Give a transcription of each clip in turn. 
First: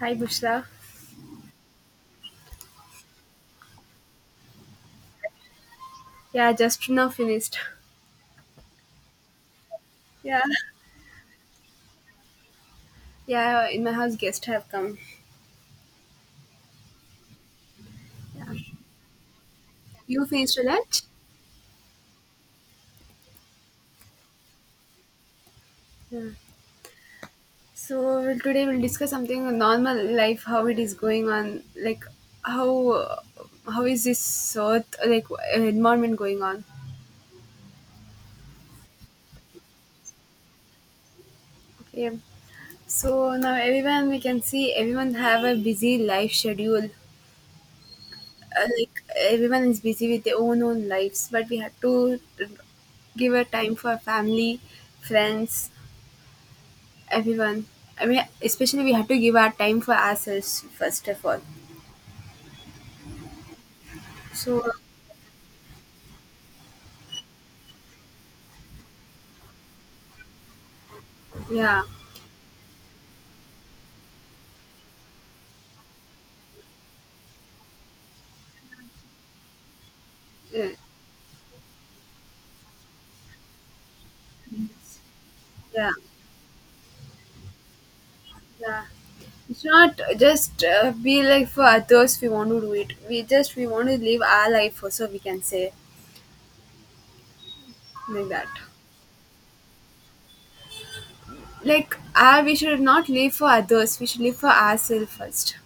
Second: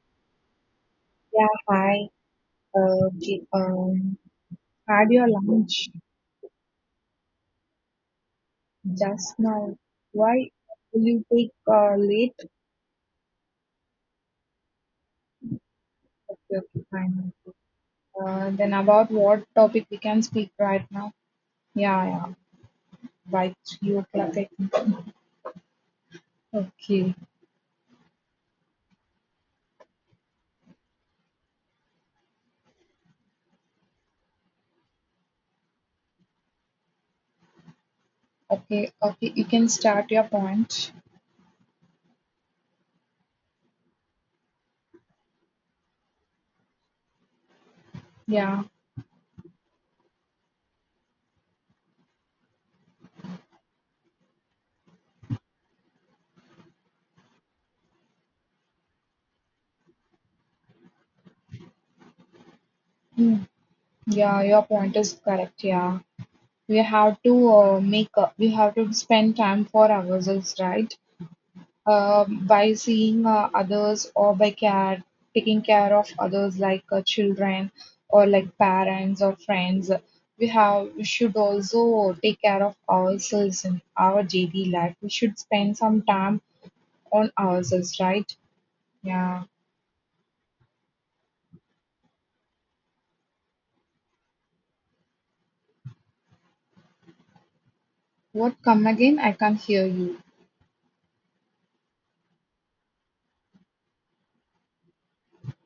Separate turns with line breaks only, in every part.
Hi, Bushra.
Yeah, hi. Okay, had your lunch
Yeah, just now finished.
just now.
Yeah,
Why will you take late?
yeah, in my house, guests have come.
Okay, okay, fine.
Yeah.
Then about what topic we can
You
speak
finished your
right
lunch?
now? Yeah, yeah. By 3 o'clock, I think.
Yeah.
Okay,
So, well, today we'll discuss something on normal life, how it is going on, like how uh, how is this earth, like environment going on.
okay, okay. You can start your point.
Okay. So now everyone we can see everyone have a busy life schedule.
Yeah.
Like everyone is busy with their own lives, but we have to give a time for family, friends, everyone. I mean, especially we have to give our time for ourselves first of all.
Mm. Yeah,
So,
your point is correct. Yeah, we have to make. We have to spend time for ourselves, right?
yeah,
By seeing others or by care taking care of others like children, or like parents or friends,
yeah,
we should also take care of ourselves. In our daily life, we should spend
yeah,
some time on ourselves, right?
yeah.
Yeah.
It's not just be like for others. We want to do it. We just we want to live our life. Also, we can say like that.
What? Come again, I can't hear you.
Like, ah, we should not live for others. We should live for ourselves first.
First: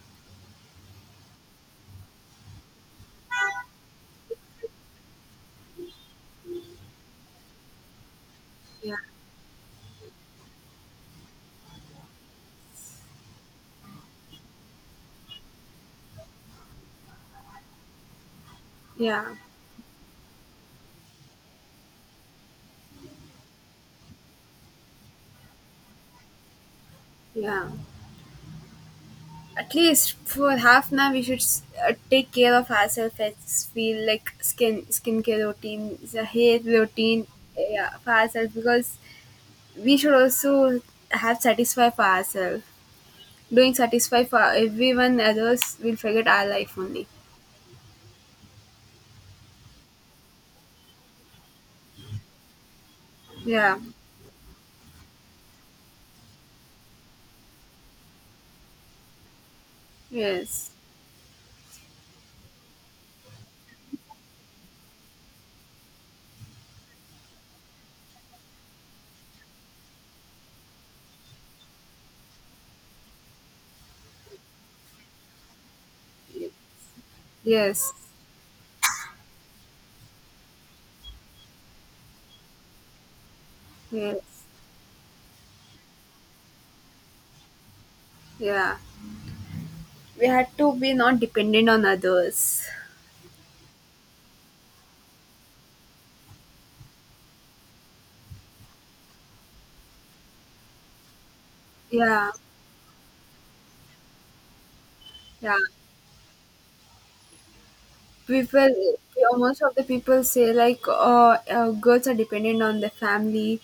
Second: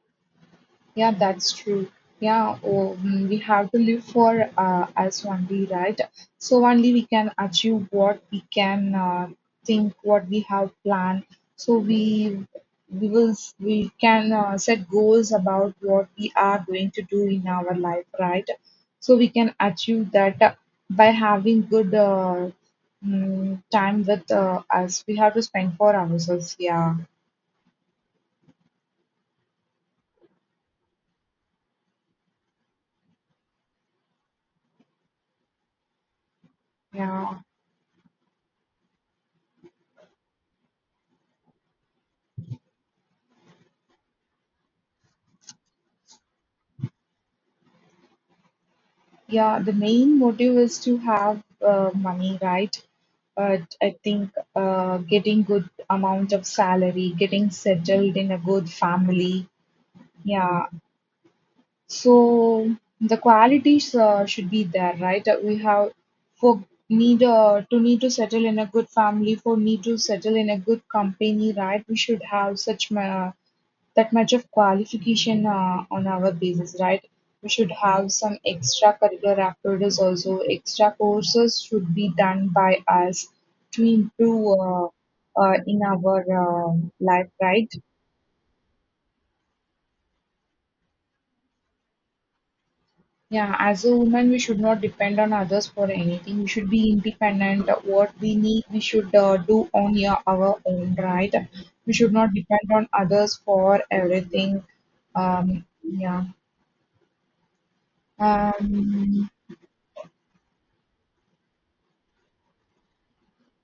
Yeah, that's true. Yeah, oh, we have to live for us only, right? So only we can achieve what we can
Yeah,
think, what we have planned. So we can set goals about what we are going to do in our life, right? So
yeah,
we can achieve that by having good time with us. We have to spend for ourselves. Yeah,
yeah. At least for half an hour, we should take care of ourselves. It's feel like skincare routine, the hair routine,
yeah.
yeah, for ourselves because we should also have satisfy for ourselves. Doing satisfy for everyone others will forget our life only.
Yeah, the main motive is to have money, right? But
Yeah.
I think getting good amount of salary, getting settled in a good family. Yeah.
Yes.
So the qualities should be there, right? We have for need to need to settle in a good family, for need to settle in a good company, right? We should have such ma that much of qualification on our basis, right? We should
Yes.
have some extracurricular activities also. Extra courses should be done by us to
Yes.
improve in our life, right?
Yeah. We had to be not dependent on others.
Yeah, as a woman, we should not depend on others for anything. We should be independent. What we need, we should do on our own, right? We should
Yeah.
not depend on others for everything.
Yeah.
Yeah.
People,
Um,
most of the people say like girls are dependent on the family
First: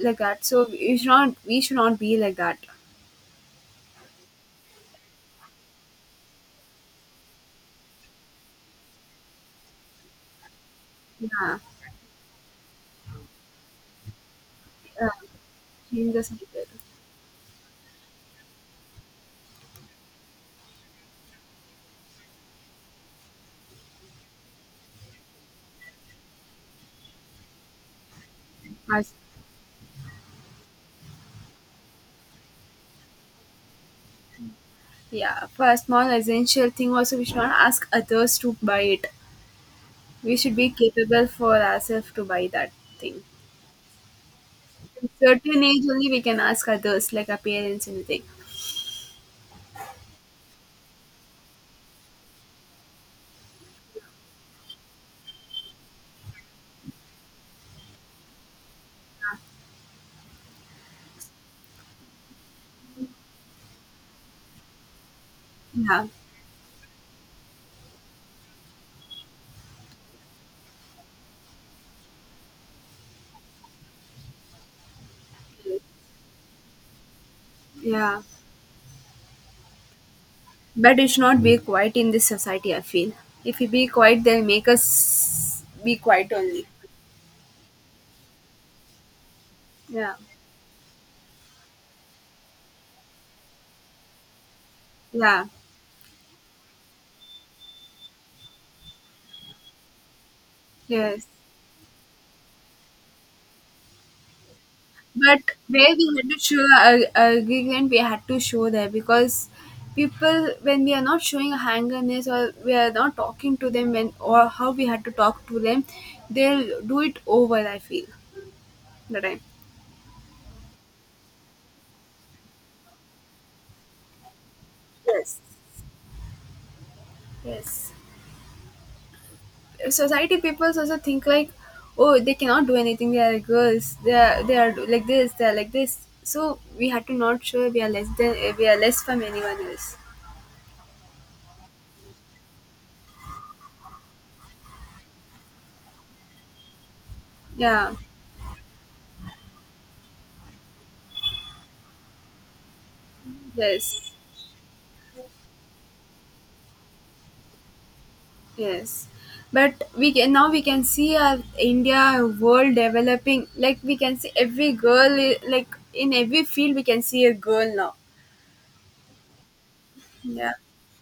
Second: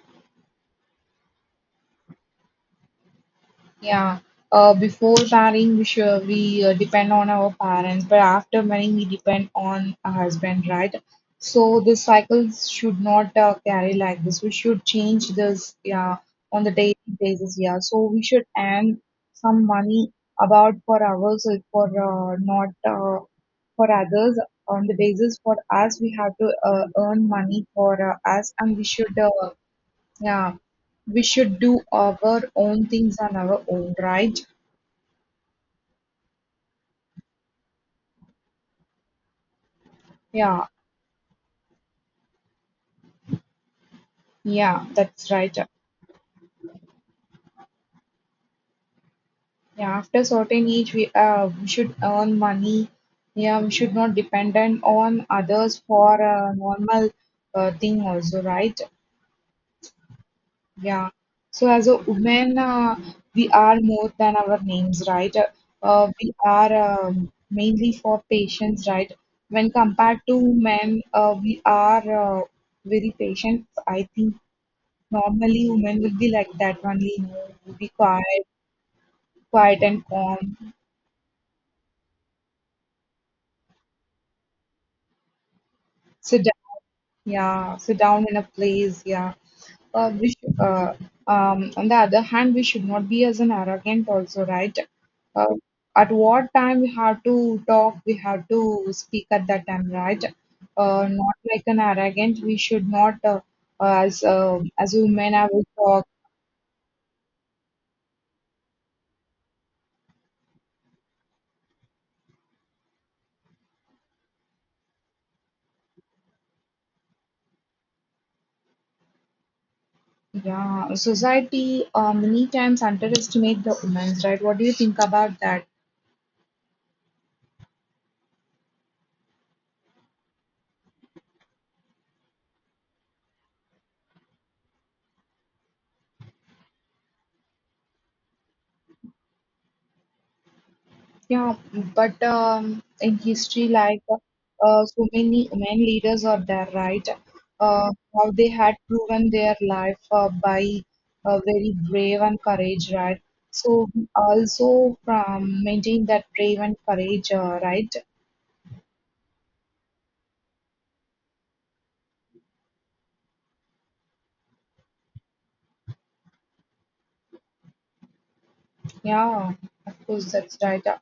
like that, so we should not be like that.
Yeah. Before marrying, we depend on our parents, but after marrying, we depend on a husband, right?
Yeah,
So this cycle should not carry like this. We should
uh,
change this,
change
yeah,
the cycle.
on the daily basis, yeah. So we should earn some money about for ourselves, for not for others. On the basis for us, we have to earn money for us, and we
As-
should yeah, we should do our own things on our own, right?
yeah, for a small essential thing also we should not ask others to buy it, we should
Yeah,
be capable for ourselves to buy that thing.
yeah, that's right.
Certain age only we can ask others like our parents anything.
Yeah, after certain age, we should earn money. Yeah, we should not dependent on others for a normal thing also, right? Yeah. So as a woman, we are more than our names, right?
Yeah,
We are mainly for patience, right? When compared to men, we are very patient, I think. Normally, women would be like that only, would be
yeah.
quiet, quiet and calm.
But it should not be quiet in this society, I feel. If we be quiet, they'll make us be quiet
Sit
only.
down, yeah, sit down in a place, yeah. Uh,
Yeah,
we should, uh, on the other hand, we should not be as an arrogant also, right?
yeah,
Uh, at what time we have to talk, we have to speak at that time, right?
yes.
Not like an arrogant. We should not, as women,
But
I will
where
talk.
we had to show our agreement, we had to show there because people, when we are not showing hangerness or we are not talking to them, when or how we had to talk to them, they'll do it over. I feel the time.
Yeah, society many times underestimate the women's right. What do you think about
Yes,
that?
yes. Society people also think like, oh, they cannot do anything, they are girls, they are like this, they are like this, so we had to not show we are less than, we are less from anyone else.
Yeah, but in history, like so many women leaders are there, right? Uh,
Yeah,
how they had proven their life by very brave and courage, right? So we
yes,
also from maintain that brave and courage, right?
yes. But we can now, we can see our India world developing, like we can see every like in every field we can see a girl now.
Yeah, of course,
Yeah,
that's right.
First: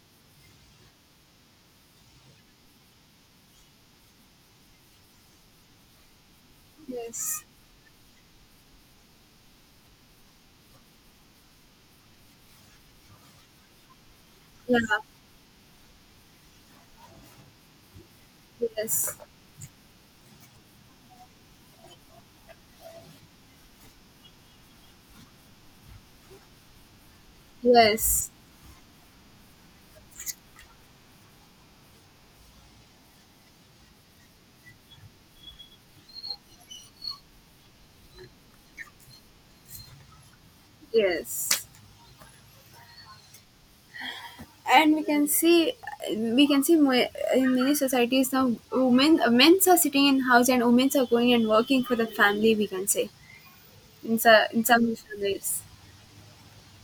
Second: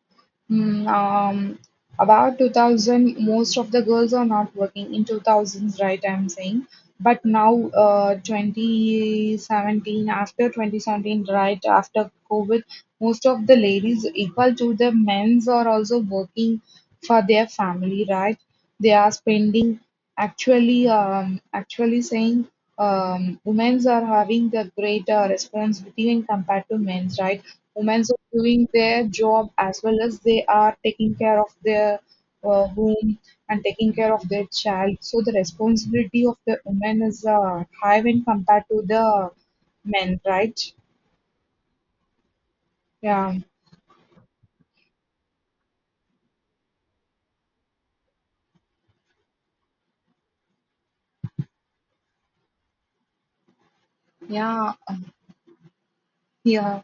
mm, um, about 2000, most of the girls are not working in 2000s, right? I'm saying, but
yes,
now, 2017, after 2017, right after COVID, most of the ladies, equal to
yeah,
the men's, are also working for their family, right? They are
yes,
spending actually actually saying women's are having the greater responsibility when compared to men's, right? Women's are
yes,
doing their job as well as they are taking care of their home and taking care of their child. So the responsibility of the women is high when compared to the men, right?
yes.
Yeah,
And we can see, we can see mo- in many societies now women, men are sitting in house and women are going and working for the family, we can say. In
yeah.
some families,
Yeah,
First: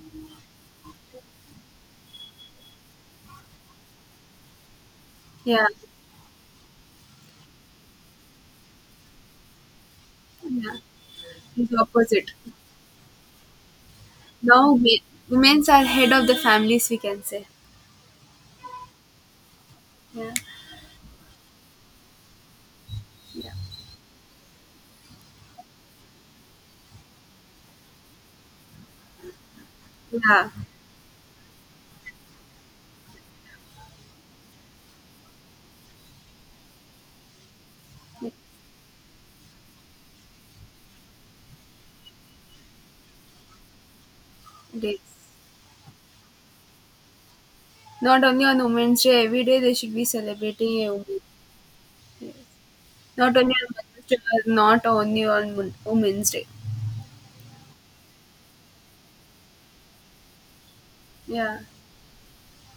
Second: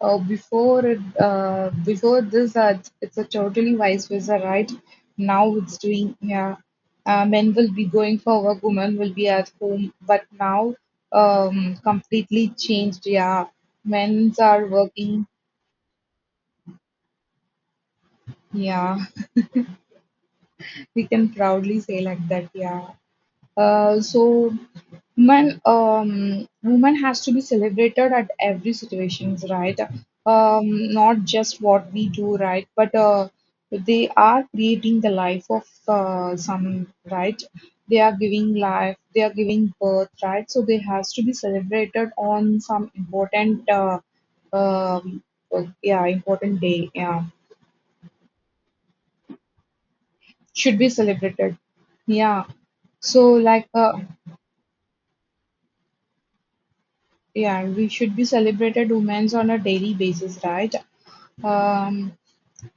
before it, before this, it's a totally vice versa, right? Now
yeah,
it's doing, yeah, men will be going for work, women will be at home, but now,
yeah, it's opposite.
completely changed. Yeah, men's are
Now
working.
women are head of the families, we can say.
Yeah,
Yeah,
we can proudly say like that. Yeah.
yeah,
So woman has to be celebrated at every situations, right?
yeah.
um Not just what we do, right? But they are creating the life of some, right? They are
it
giving life, they are giving birth, right? So they has to be celebrated on some important
it is
um yeah, important day, yeah,
not only on women's day, every day they should be
should
celebrating
be
a woman.
celebrated,
Yeah.
yeah, so
Not only
like
on Mother's Day, not only on women's day.
yeah, we should be celebrated women's on a daily basis, right?
Yeah,
Um,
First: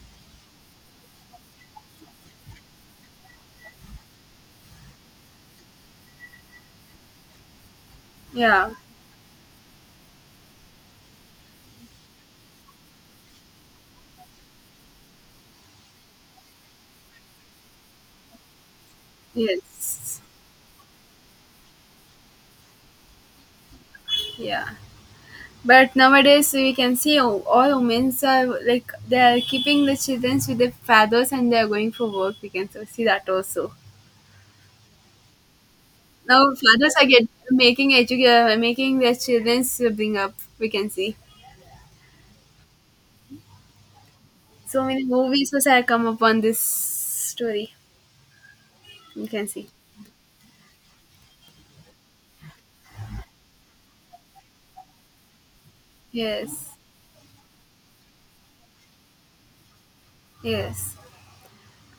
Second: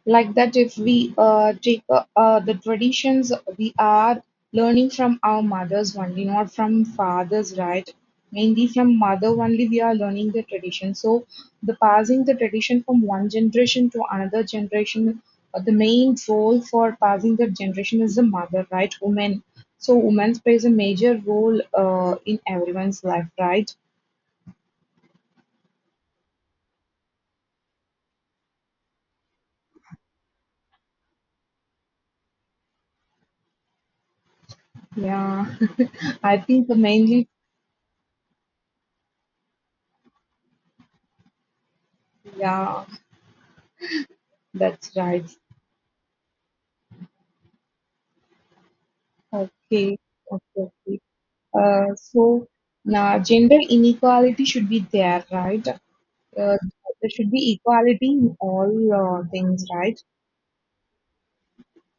like that, if we take the traditions, we are learning from our mothers only, not from fathers, right? Mainly
yeah,
from mother only, we are learning the tradition. So, the passing the tradition from one generation to another generation, the main role for passing the generation is the mother, right? Women. So,
yes.
women plays a major role in everyone's life, right?
Yeah, but nowadays we can see all women's are like they are keeping the children with their fathers and they are going for work. We can so see that also.
Yeah. I
Now
think the
fathers are
mainly,
getting making their children bring up. We can see
yeah,
so
that's
many
right.
movies which have come upon this story. We can see.
Okay, okay, okay. So now gender inequality should be there, right? Uh,
Yes,
there should be equality in all things, right?
yes.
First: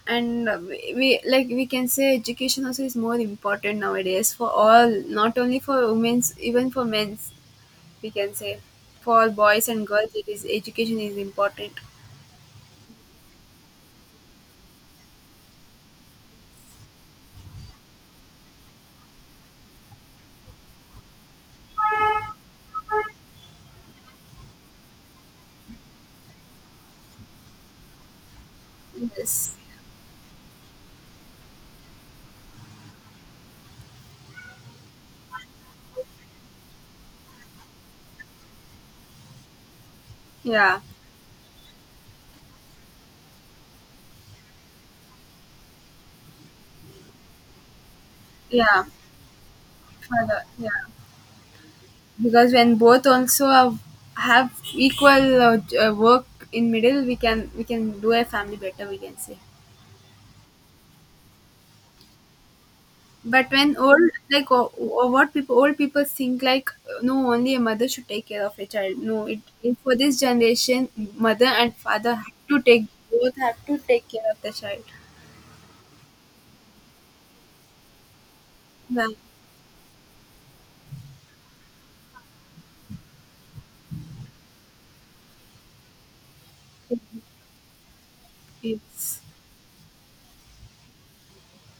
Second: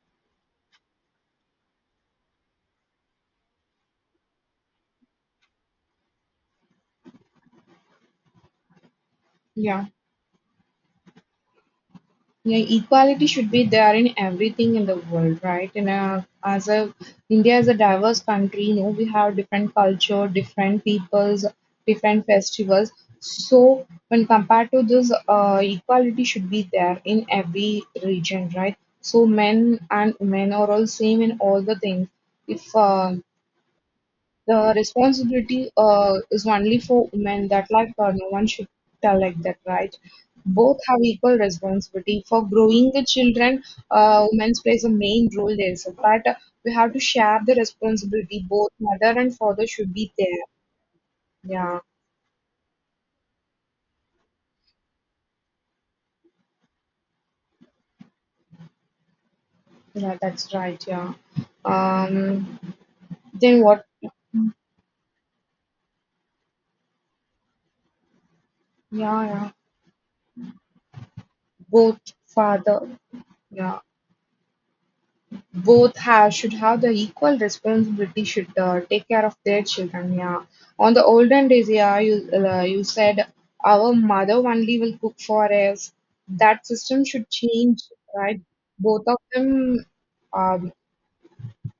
And like we can say education also is more important nowadays for all, not only for women's, even for men's, we can say. For boys
Yeah.
and girls, it is, education is important.
Yeah, equality should be there in everything in the world, right? And as a India is a diverse country, you know, we have different culture, different peoples, different festivals. So when compared to this, equality should be there in every region, right? So
Yes,
men and women are all same in all the things. If the responsibility is only for women. That like no one should tell like that, right?
yeah,
Both have equal responsibility for growing the children. Women plays a main role there, so but we have to share the responsibility. Both
yeah,
mother and father should be
for the,
there.
yeah,
Yeah,
because when both also have equal work in middle, we can, we can do a family better, we can say.
yeah, that's right. Yeah. Um.
But
Then
when
what?
old like, or what people, old people think like, no, only a mother should take care of a child.
Yeah,
No,
yeah.
it for this generation mother and
Both
father have to take,
father.
both have to
Yeah.
take care of the child.
Both have should have the equal responsibility, should
Yeah,
take care of their children, yeah. On the olden days, yeah, you said our mother only will cook for us. That system should change, right? Both of
it's,
them. um,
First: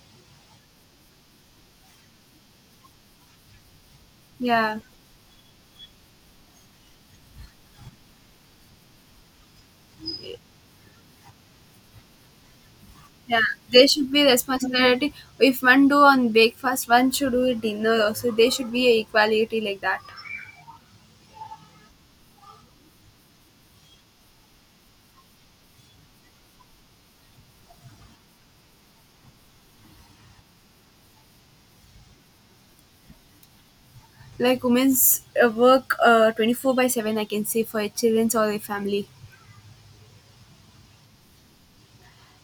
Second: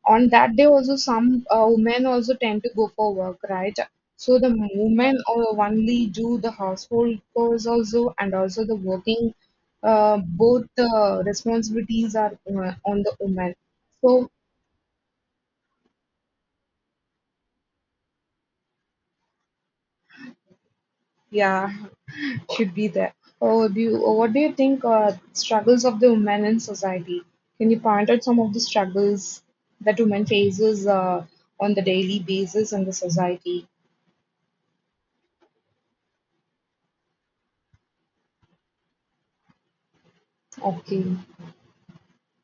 on that day also, some women also tend to go for work, right? So the
yeah.
women only do the household chores also, and also the working, both responsibilities are on the
Yeah,
women,
they should be
so
responsibility. If one do on breakfast, one should do it dinner also. They should be a equality like that.
yeah, should be there. Oh, what do you think struggles of the women in society? Can you point out some of the struggles that women faces on the daily basis in the society?
Like women's work 24 by 7, I can say, for a children's or a family.
Okay.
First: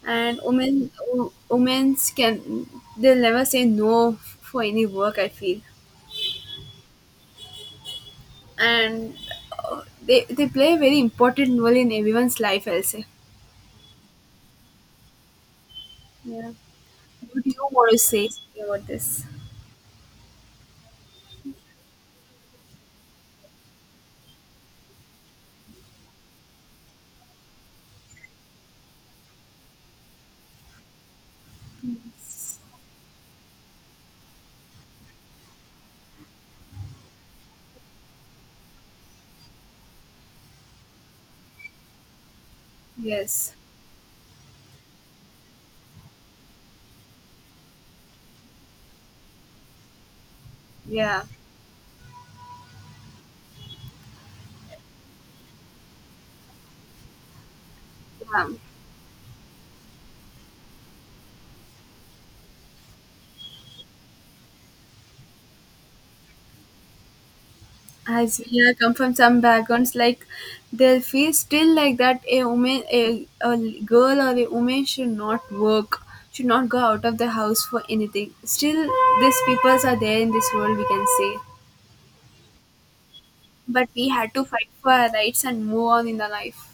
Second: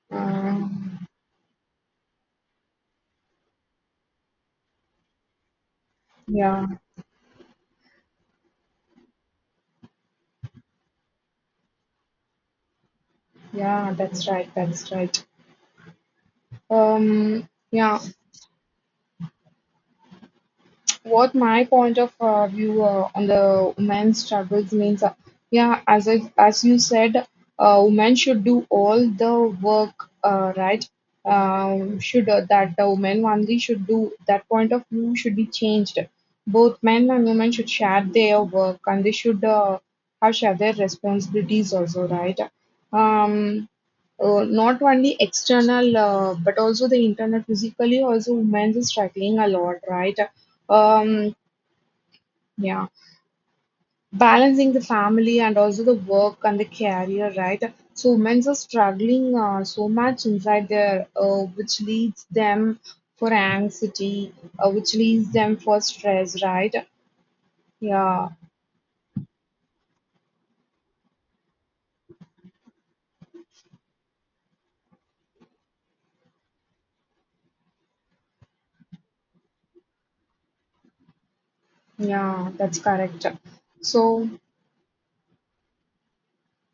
And
Uh,
women, women's can, they'll never say no for any work, I feel.
yeah,
And they play a very important role in everyone's life, I'll say.
yeah, that's right, that's right.
Yeah. What do you want to
Yeah,
say about this?
what my point of view on the women's struggles means yeah, as you said, women should do all the work, right? Should
Yes.
That the women only should do, that point of view should be changed. Both men and women should share their work, and they should have share their responsibilities also, right?
Yes.
um, Not only external, but also the internal, physically also women is struggling a lot, right?
Yeah.
um, yeah, balancing the family and also the work and the career, right? So women
Yeah.
are struggling so much inside their, which leads them for anxiety, which leads them for stress, right? Yeah,
As we are come from some backgrounds, like they'll feel still like that a woman, a girl or a woman should not work, should not go out of the house for anything. Still, these peoples are there in this world, we can say.
yeah, that's correct.
But we
So.
had to fight for our rights and move on in the life.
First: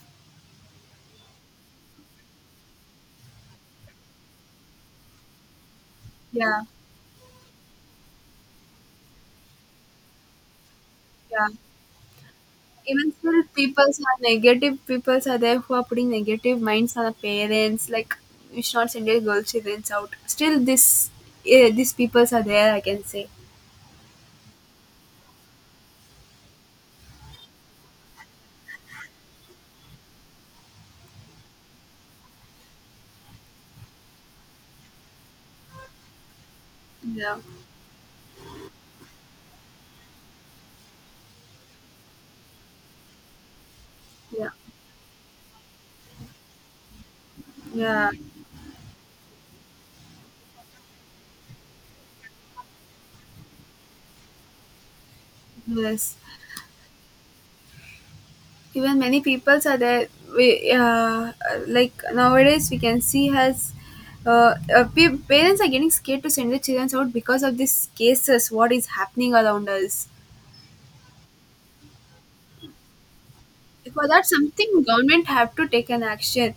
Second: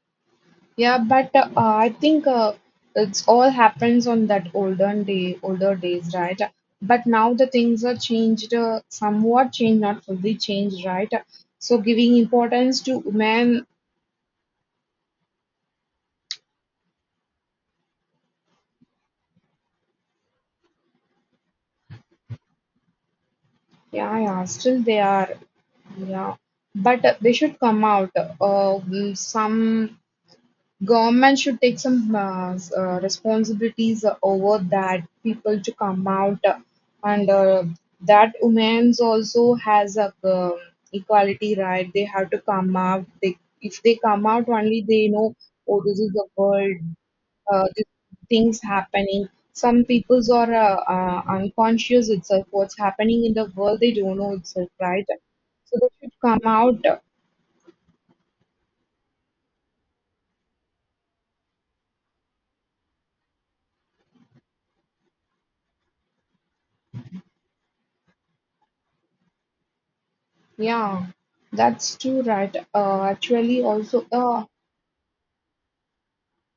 Yeah, but I think it's all happens on that olden day, older days, right?
Yeah,
But now the things are changed, somewhat changed, not fully changed, right?
yeah.
So giving importance to
Even still,
women,
peoples are negative. Peoples are there who are putting negative minds on the parents. Like, we should not send your girl children out. Still, this, eh, these peoples are there, I can say.
yeah, yeah, still they are, yeah. But they should come out. Some government should take some responsibilities over that people to come out, and
Yeah.
that women's also has a equality, right. They have to come out. They If they come out
Yeah,
only, they know, oh, this is the world, uh, th-
yeah,
things happening. Some peoples are unconscious itself. What's happening in the world, they don't know itself, right? So they should
yes.
come out.
Even many peoples are there. We like nowadays we can see has parents are getting scared to send their children out because of these cases. What is happening around us?
Yeah, that's too right. Actually, also,
For that, something government have to take an action,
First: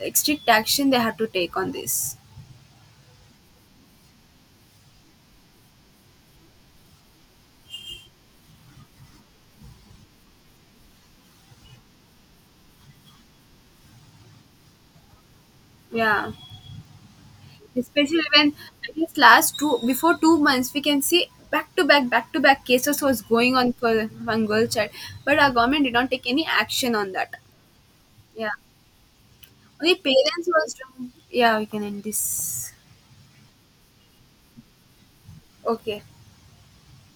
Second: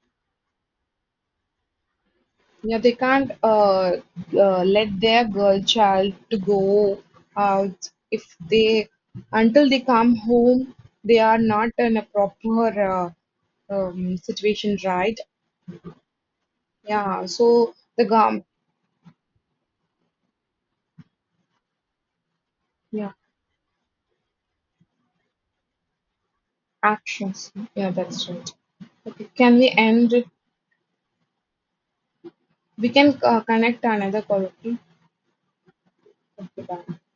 like strict action they have to take on this.
yeah, they can't let their girl child to go out, if they until they come home, they are not in a proper situation, right?
Yeah.
Yeah, so the
Especially
gum,
when, I guess last two before 2 months we can see back to back, back to back cases
yeah,
was going on for one girl child, but our government did not take any action on that.
actions. Yeah, that's right.
Yeah,
Okay, can we
only
end it?
parents was doing. Yeah, we can end this.
We can connect another call. Okay,
Okay.
okay, bye.